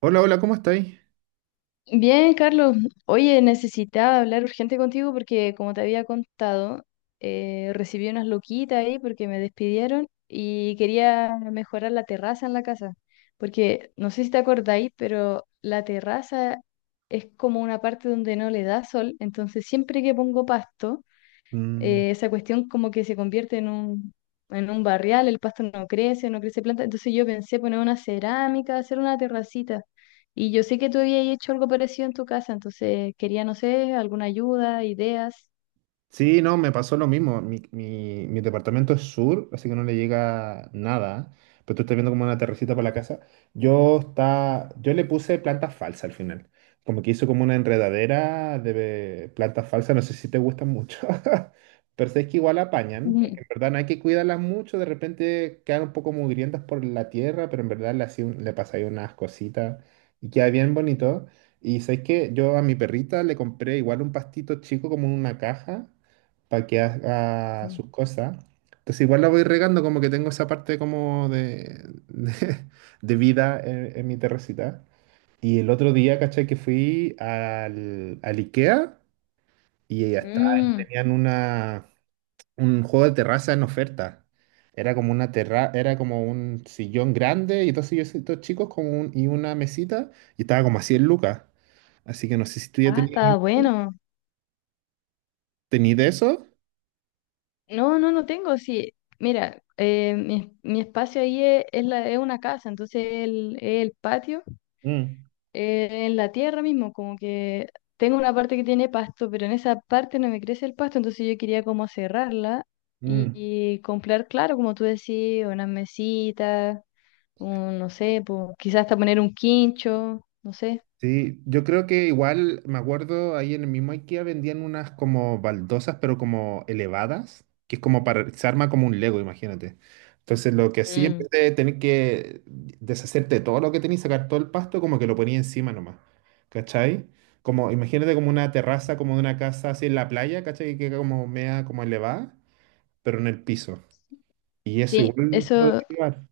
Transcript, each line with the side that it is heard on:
right: Hola, hola, ¿cómo estáis?
left: Bien, Carlos. Oye, necesitaba hablar urgente contigo porque, como te había contado, recibí unas loquitas ahí porque me despidieron y quería mejorar la terraza en la casa. Porque no sé si te acordáis, pero la terraza es como una parte donde no le da sol. Entonces, siempre que pongo pasto,
right: Mm.
left: esa cuestión como que se convierte en un barrial, el pasto no crece, no crece planta. Entonces yo pensé poner una cerámica, hacer una terracita. Y yo sé que tú habías hecho algo parecido en tu casa, entonces quería, no sé, alguna ayuda, ideas.
right: Sí, no, me pasó lo mismo. Mi departamento es sur, así que no le llega nada. Pero tú estás viendo como una terracita para la casa. Yo, está, yo le puse plantas falsas al final. Como que hizo como una enredadera de plantas falsas. No sé si te gustan mucho. Pero sé que igual apañan.
left: Ujú.
right: Porque en verdad no hay que cuidarlas mucho. De repente quedan un poco mugrientas por la tierra. Pero en verdad le, hacía le pasáis unas cositas. Y queda bien bonito. Y sabes que yo a mi perrita le compré igual un pastito chico como en una caja para que haga sus cosas. Entonces igual la voy regando como que tengo esa parte como de, de vida en mi terracita. Y el otro día, ¿cachai? Que fui al IKEA y ya está,
left: Mm.
right: tenían una, un juego de terraza en oferta. Era como una terra, era como un sillón grande y dos silloncitos chicos como y una mesita y estaba como a 100 lucas. Así que no sé si tú ya
left: Ah,
right: tenías,
left: está bueno.
right: ¿tenías de eso?
left: No, no, no tengo, sí. Mira, mi espacio ahí es, es una casa, entonces es el patio
right: Mm.
left: en la tierra mismo, como que tengo una parte que tiene pasto, pero en esa parte no me crece el pasto, entonces yo quería como cerrarla y,
right: Mm.
left: y comprar, claro, como tú decís, unas mesitas, un, no sé, po, quizás hasta poner un quincho, no sé.
right: Sí, yo creo que igual, me acuerdo, ahí en el mismo IKEA vendían unas como baldosas, pero como elevadas, que es como para, se arma como un Lego, imagínate. Entonces lo que hacía, en
left: Mm.
right: vez de tener que deshacerte de todo lo que tenías, sacar todo el pasto, como que lo ponía encima nomás, ¿cachai? Como, imagínate como una terraza, como de una casa así en la playa, ¿cachai? Que queda como mea, como elevada, pero en el piso. Y eso
left: Sí,
right: igual
left: eso.
right: podría llevar.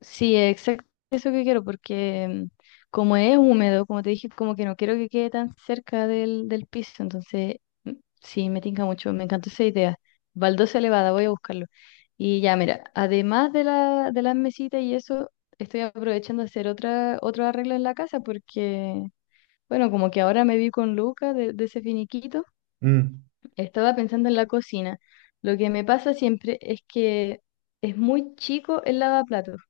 left: Sí, exacto eso que quiero, porque como es húmedo, como te dije, como que no quiero que quede tan cerca del piso, entonces mm, sí, me tinca mucho, me encantó esa idea. Baldosa elevada, voy a buscarlo. Y ya, mira, además de la, de las mesitas y eso, estoy aprovechando a hacer otra, otro arreglo en la casa porque, bueno, como que ahora me vi con Luca de ese finiquito,
right: Mm.
left: estaba pensando en la cocina. Lo que me pasa siempre es que es muy chico el lavaplatos,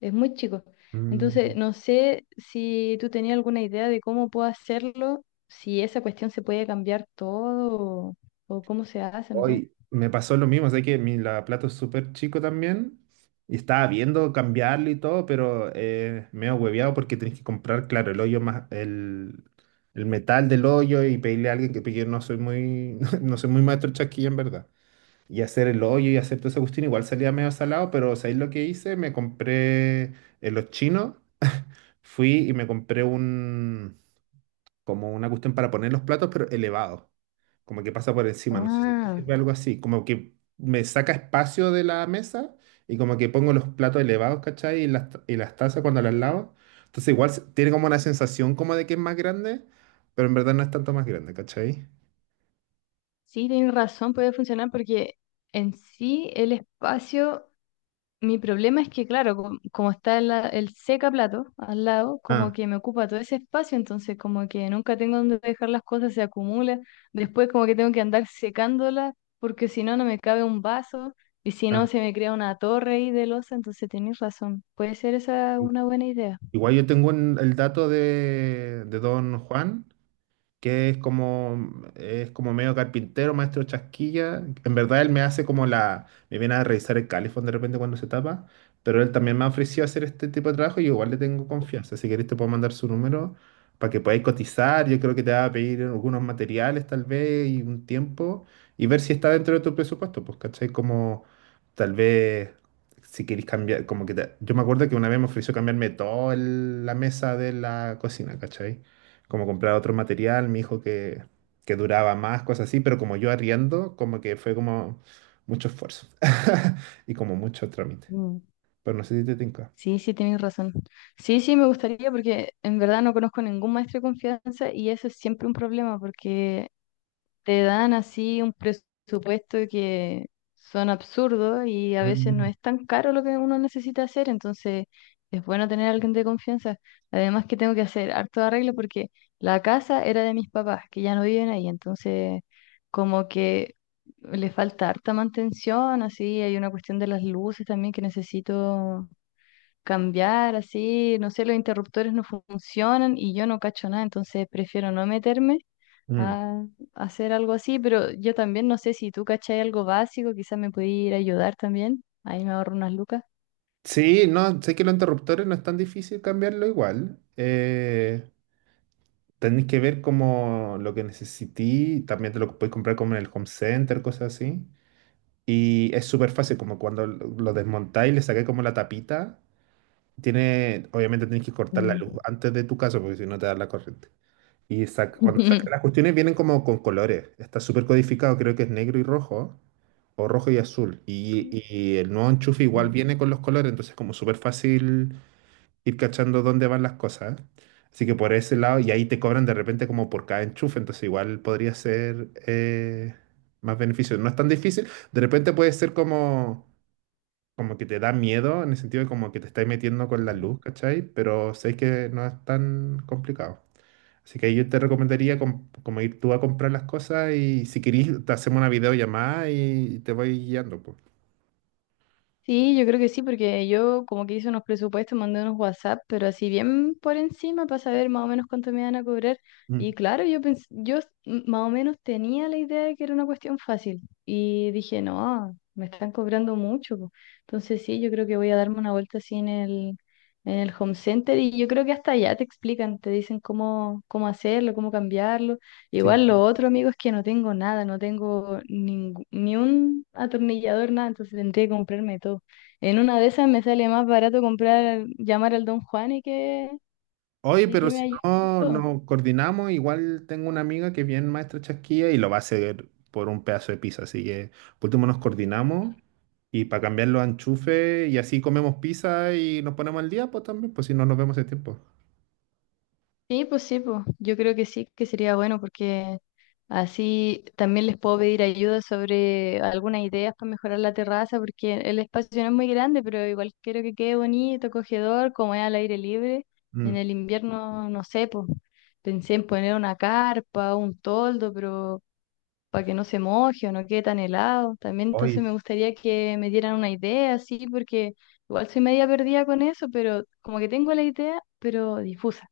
left: es muy chico. Entonces,
right: Mm.
left: no sé si tú tenías alguna idea de cómo puedo hacerlo, si esa cuestión se puede cambiar todo o, o cómo se hace, no sé.
right: Hoy me pasó lo mismo, sé que mi lavaplato es súper chico también y estaba viendo cambiarlo y todo, pero me he hueveado porque tenés que comprar, claro, el hoyo más, el metal del hoyo y pedirle a alguien que porque yo no soy muy, no soy muy maestro chasquilla en verdad. Y hacer el hoyo y hacer todo esa cuestión, igual salía medio salado, pero ¿sabéis lo que hice? Me compré en los chinos, fui y me compré un, como una cuestión para poner los platos, pero elevado como que pasa por encima, no sé si te
left: Ah,
right: sirve algo así, como que me saca espacio de la mesa y como que pongo los platos elevados, ¿cachai? Y las, y las tazas cuando las lavo. Entonces igual tiene como una sensación como de que es más grande, pero en verdad no es tanto más grande, ¿cachai?
left: sí, tienes razón, puede funcionar porque en sí el espacio, mi problema es que, claro, como está el plato al lado, como
right: Ah.
left: que me ocupa todo ese espacio, entonces como que nunca tengo donde dejar las cosas, se acumula. Después como que tengo que andar secándolas, porque si no, no me cabe un vaso, y si no,
right: Ah.
left: se me crea una torre ahí de losa, entonces tenés razón. Puede ser esa una buena idea.
right: Igual yo tengo el dato de don Juan, que es como medio carpintero, maestro chasquilla. En verdad él me hace como la, me viene a revisar el calefón de repente cuando se tapa, pero él también me ha ofrecido hacer este tipo de trabajo y yo igual le tengo confianza. Si querés te puedo mandar su número para que podáis cotizar. Yo creo que te va a pedir algunos materiales tal vez y un tiempo y ver si está dentro de tu presupuesto, pues, ¿cachai? Como tal vez... Si queréis cambiar, como que yo me acuerdo que una vez me ofreció cambiarme toda la mesa de la cocina, ¿cachai? Como comprar otro material, me dijo que duraba más, cosas así, pero como yo arriendo, como que fue como mucho esfuerzo y como mucho trámite.
left: Mm.
right: Pero no sé si te tinca.
left: Sí, sí, tienes razón. Sí, sí, me gustaría porque en verdad no conozco ningún maestro de confianza y eso es siempre un problema porque te dan así un presupuesto que son absurdos y a veces no
right: Mm.
left: es tan caro lo que uno necesita hacer, entonces es bueno tener a alguien de confianza. Además que tengo que hacer harto arreglo porque la casa era de mis papás, que ya no viven ahí, entonces como que le falta harta mantención, así hay una cuestión de las luces también que necesito cambiar, así, no sé, los interruptores no funcionan y yo no cacho nada, entonces prefiero no meterme
right: Mm.
left: a hacer algo así, pero yo también no sé si tú cachai algo básico, quizás me puede ir a ayudar también. Ahí me ahorro unas lucas.
right: Sí, no, sé que los interruptores no es tan difícil cambiarlo igual. Tenéis que ver como lo que necesití, también te lo podéis comprar como en el home center, cosas así. Y es súper fácil, como cuando lo desmontáis, le sacáis como la tapita. Tiene, obviamente tienes que cortar la
left: Mm.
right: luz antes de tu casa porque si no te da la corriente. Y cuando sacas las cuestiones vienen como con colores. Está súper codificado, creo que es negro y rojo, o rojo y azul. Y el nuevo enchufe igual viene con los colores, entonces es como súper fácil ir cachando dónde van las cosas. Así que por ese lado, y ahí te cobran de repente como por cada enchufe, entonces igual podría ser más beneficio. No es tan difícil, de repente puede ser como como que te da miedo, en el sentido de como que te estáis metiendo con la luz, ¿cachai? Pero sé que no es tan complicado. Así que ahí yo te recomendaría como ir tú a comprar las cosas y si querís te hacemos una videollamada y te voy guiando, pues.
left: Sí, yo creo que sí, porque yo como que hice unos presupuestos, mandé unos WhatsApp, pero así bien por encima para saber más o menos cuánto me iban a cobrar. Y
right: Mm.
left: claro, yo pens- yo s- m- más o menos tenía la idea de que era una cuestión fácil. Y dije, no, me están cobrando mucho, po". Entonces sí, yo creo que voy a darme una vuelta así en el home center y yo creo que hasta allá te explican, te dicen cómo, cómo hacerlo, cómo cambiarlo.
right: Sí.
left: Igual lo otro, amigo, es que no tengo nada, ni un atornillador, nada, entonces tendría que comprarme todo. En una de esas me sale más barato comprar, llamar al Don Juan
right: Oye,
left: y que
right: pero
left: me
right: si
left: ayude con
right: no
left: todo.
right: nos coordinamos, igual tengo una amiga que es bien maestra chasquilla y lo va a hacer por un pedazo de pizza. Así que por último nos coordinamos y para cambiar los enchufes y así comemos pizza y nos ponemos al día, pues también, pues si no nos vemos ese tiempo.
left: Sí, pues yo creo que sí, que sería bueno porque así también les puedo pedir ayuda sobre algunas ideas para mejorar la terraza, porque el espacio no es muy grande, pero igual quiero que quede bonito, acogedor, como es al aire libre. En
right: Mm.
left: el invierno, no sé, pues pensé en poner una carpa, un toldo, pero para que no se moje o no quede tan helado. También
right: Hoy,
left: entonces me gustaría que me dieran una idea, sí, porque igual soy media perdida con eso, pero como que tengo la idea, pero difusa.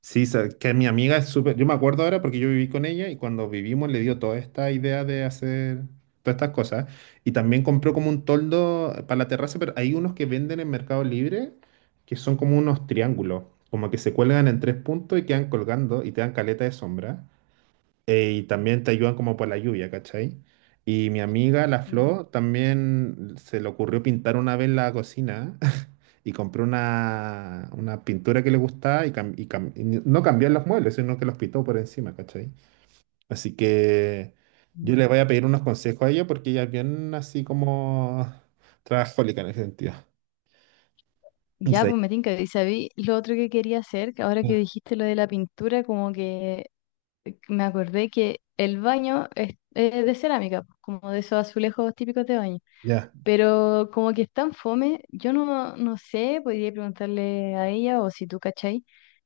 right: sí, que mi amiga es súper, yo me acuerdo ahora porque yo viví con ella y cuando vivimos le dio toda esta idea de hacer todas estas cosas y también compró como un toldo para la terraza, pero hay unos que venden en Mercado Libre que son como unos triángulos, como que se cuelgan en tres puntos y quedan colgando y te dan caleta de sombra y también te ayudan como por la lluvia, ¿cachai? Y mi amiga, la Flo, también se le ocurrió pintar una vez la cocina y compró una pintura que le gustaba y no cambió los muebles, sino que los pintó por encima, ¿cachai? Así que yo le voy a pedir unos consejos a ella porque ella es bien así como trabajólica en ese sentido. Y
left: Ya,
right: se-
left: pues me tinca. Y sabí lo otro que quería hacer, que ahora que dijiste lo de la pintura, como que me acordé que el baño es de cerámica, pues, como de esos azulejos típicos de baño,
right: Ya.
left: pero como que es tan fome, yo no, no sé, podría preguntarle a ella o si tú cachai,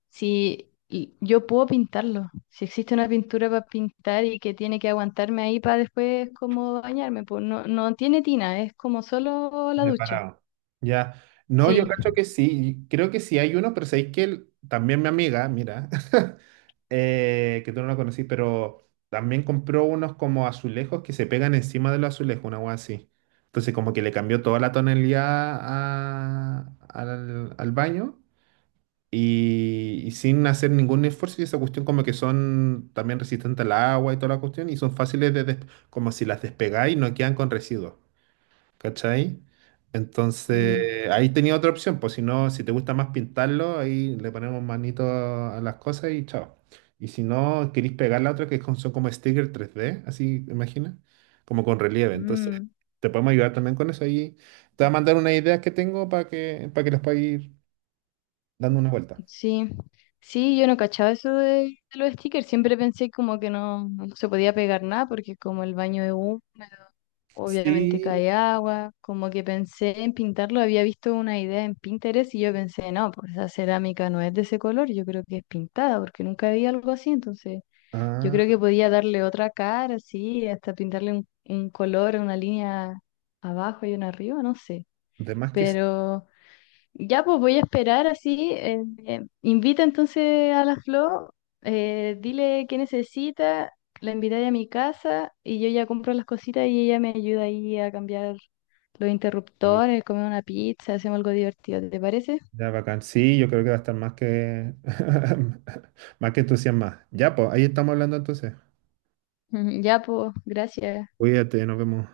left: si y- yo puedo pintarlo, si existe una pintura para pintar y que tiene que aguantarme ahí para después como bañarme, pues no, no tiene tina, es como solo la ducha,
right: Separado. Ya. No, yo
left: sí.
right: cacho que sí. Creo que sí hay uno, pero sabéis que también mi amiga, mira, que tú no la conocí, pero también compró unos como azulejos que se pegan encima de los azulejos, una hueá así. Entonces, como que le cambió toda la tonalidad al, al baño y sin hacer ningún esfuerzo. Y esa cuestión, como que son también resistentes al agua y toda la cuestión, y son fáciles de, como si las despegáis, no quedan con residuos. ¿Cachai?
left: Mm,
right: Entonces, ahí tenía otra opción, pues si no, si te gusta más pintarlo, ahí le ponemos manito a las cosas y chao. Y si no, queréis pegar la otra, que son como stickers tres d así, imagina, como con relieve. Entonces,
left: mm.
right: te podemos ayudar también con eso. Ahí te voy a mandar unas ideas que tengo para que les pueda ir dando una vuelta.
left: Sí, sí, yo no cachaba eso de los stickers, siempre pensé como que no, no se podía pegar nada porque como el baño es húmedo, obviamente
right: Sí,
left: cae agua, como que pensé en pintarlo, había visto una idea en Pinterest y yo pensé, no, pues esa cerámica no es de ese color, yo creo que es pintada porque nunca vi algo así, entonces yo
right: ah,
left: creo que podía darle otra cara, sí, hasta pintarle un color, una línea abajo y una arriba, no sé,
right: de más que sí.
left: pero... Ya, pues voy a esperar así. Invita entonces a la Flo, dile qué necesita, la invitaré a mi casa y yo ya compro las cositas y ella me ayuda ahí a cambiar los interruptores, comer una pizza, hacemos algo divertido, ¿te parece?
right: Ya, bacán. Sí, yo creo que va a estar más que, más que entusiasmada. Ya, pues, ahí estamos hablando entonces.
left: Ujú. Ya, pues, gracias.
right: Cuídate, nos vemos.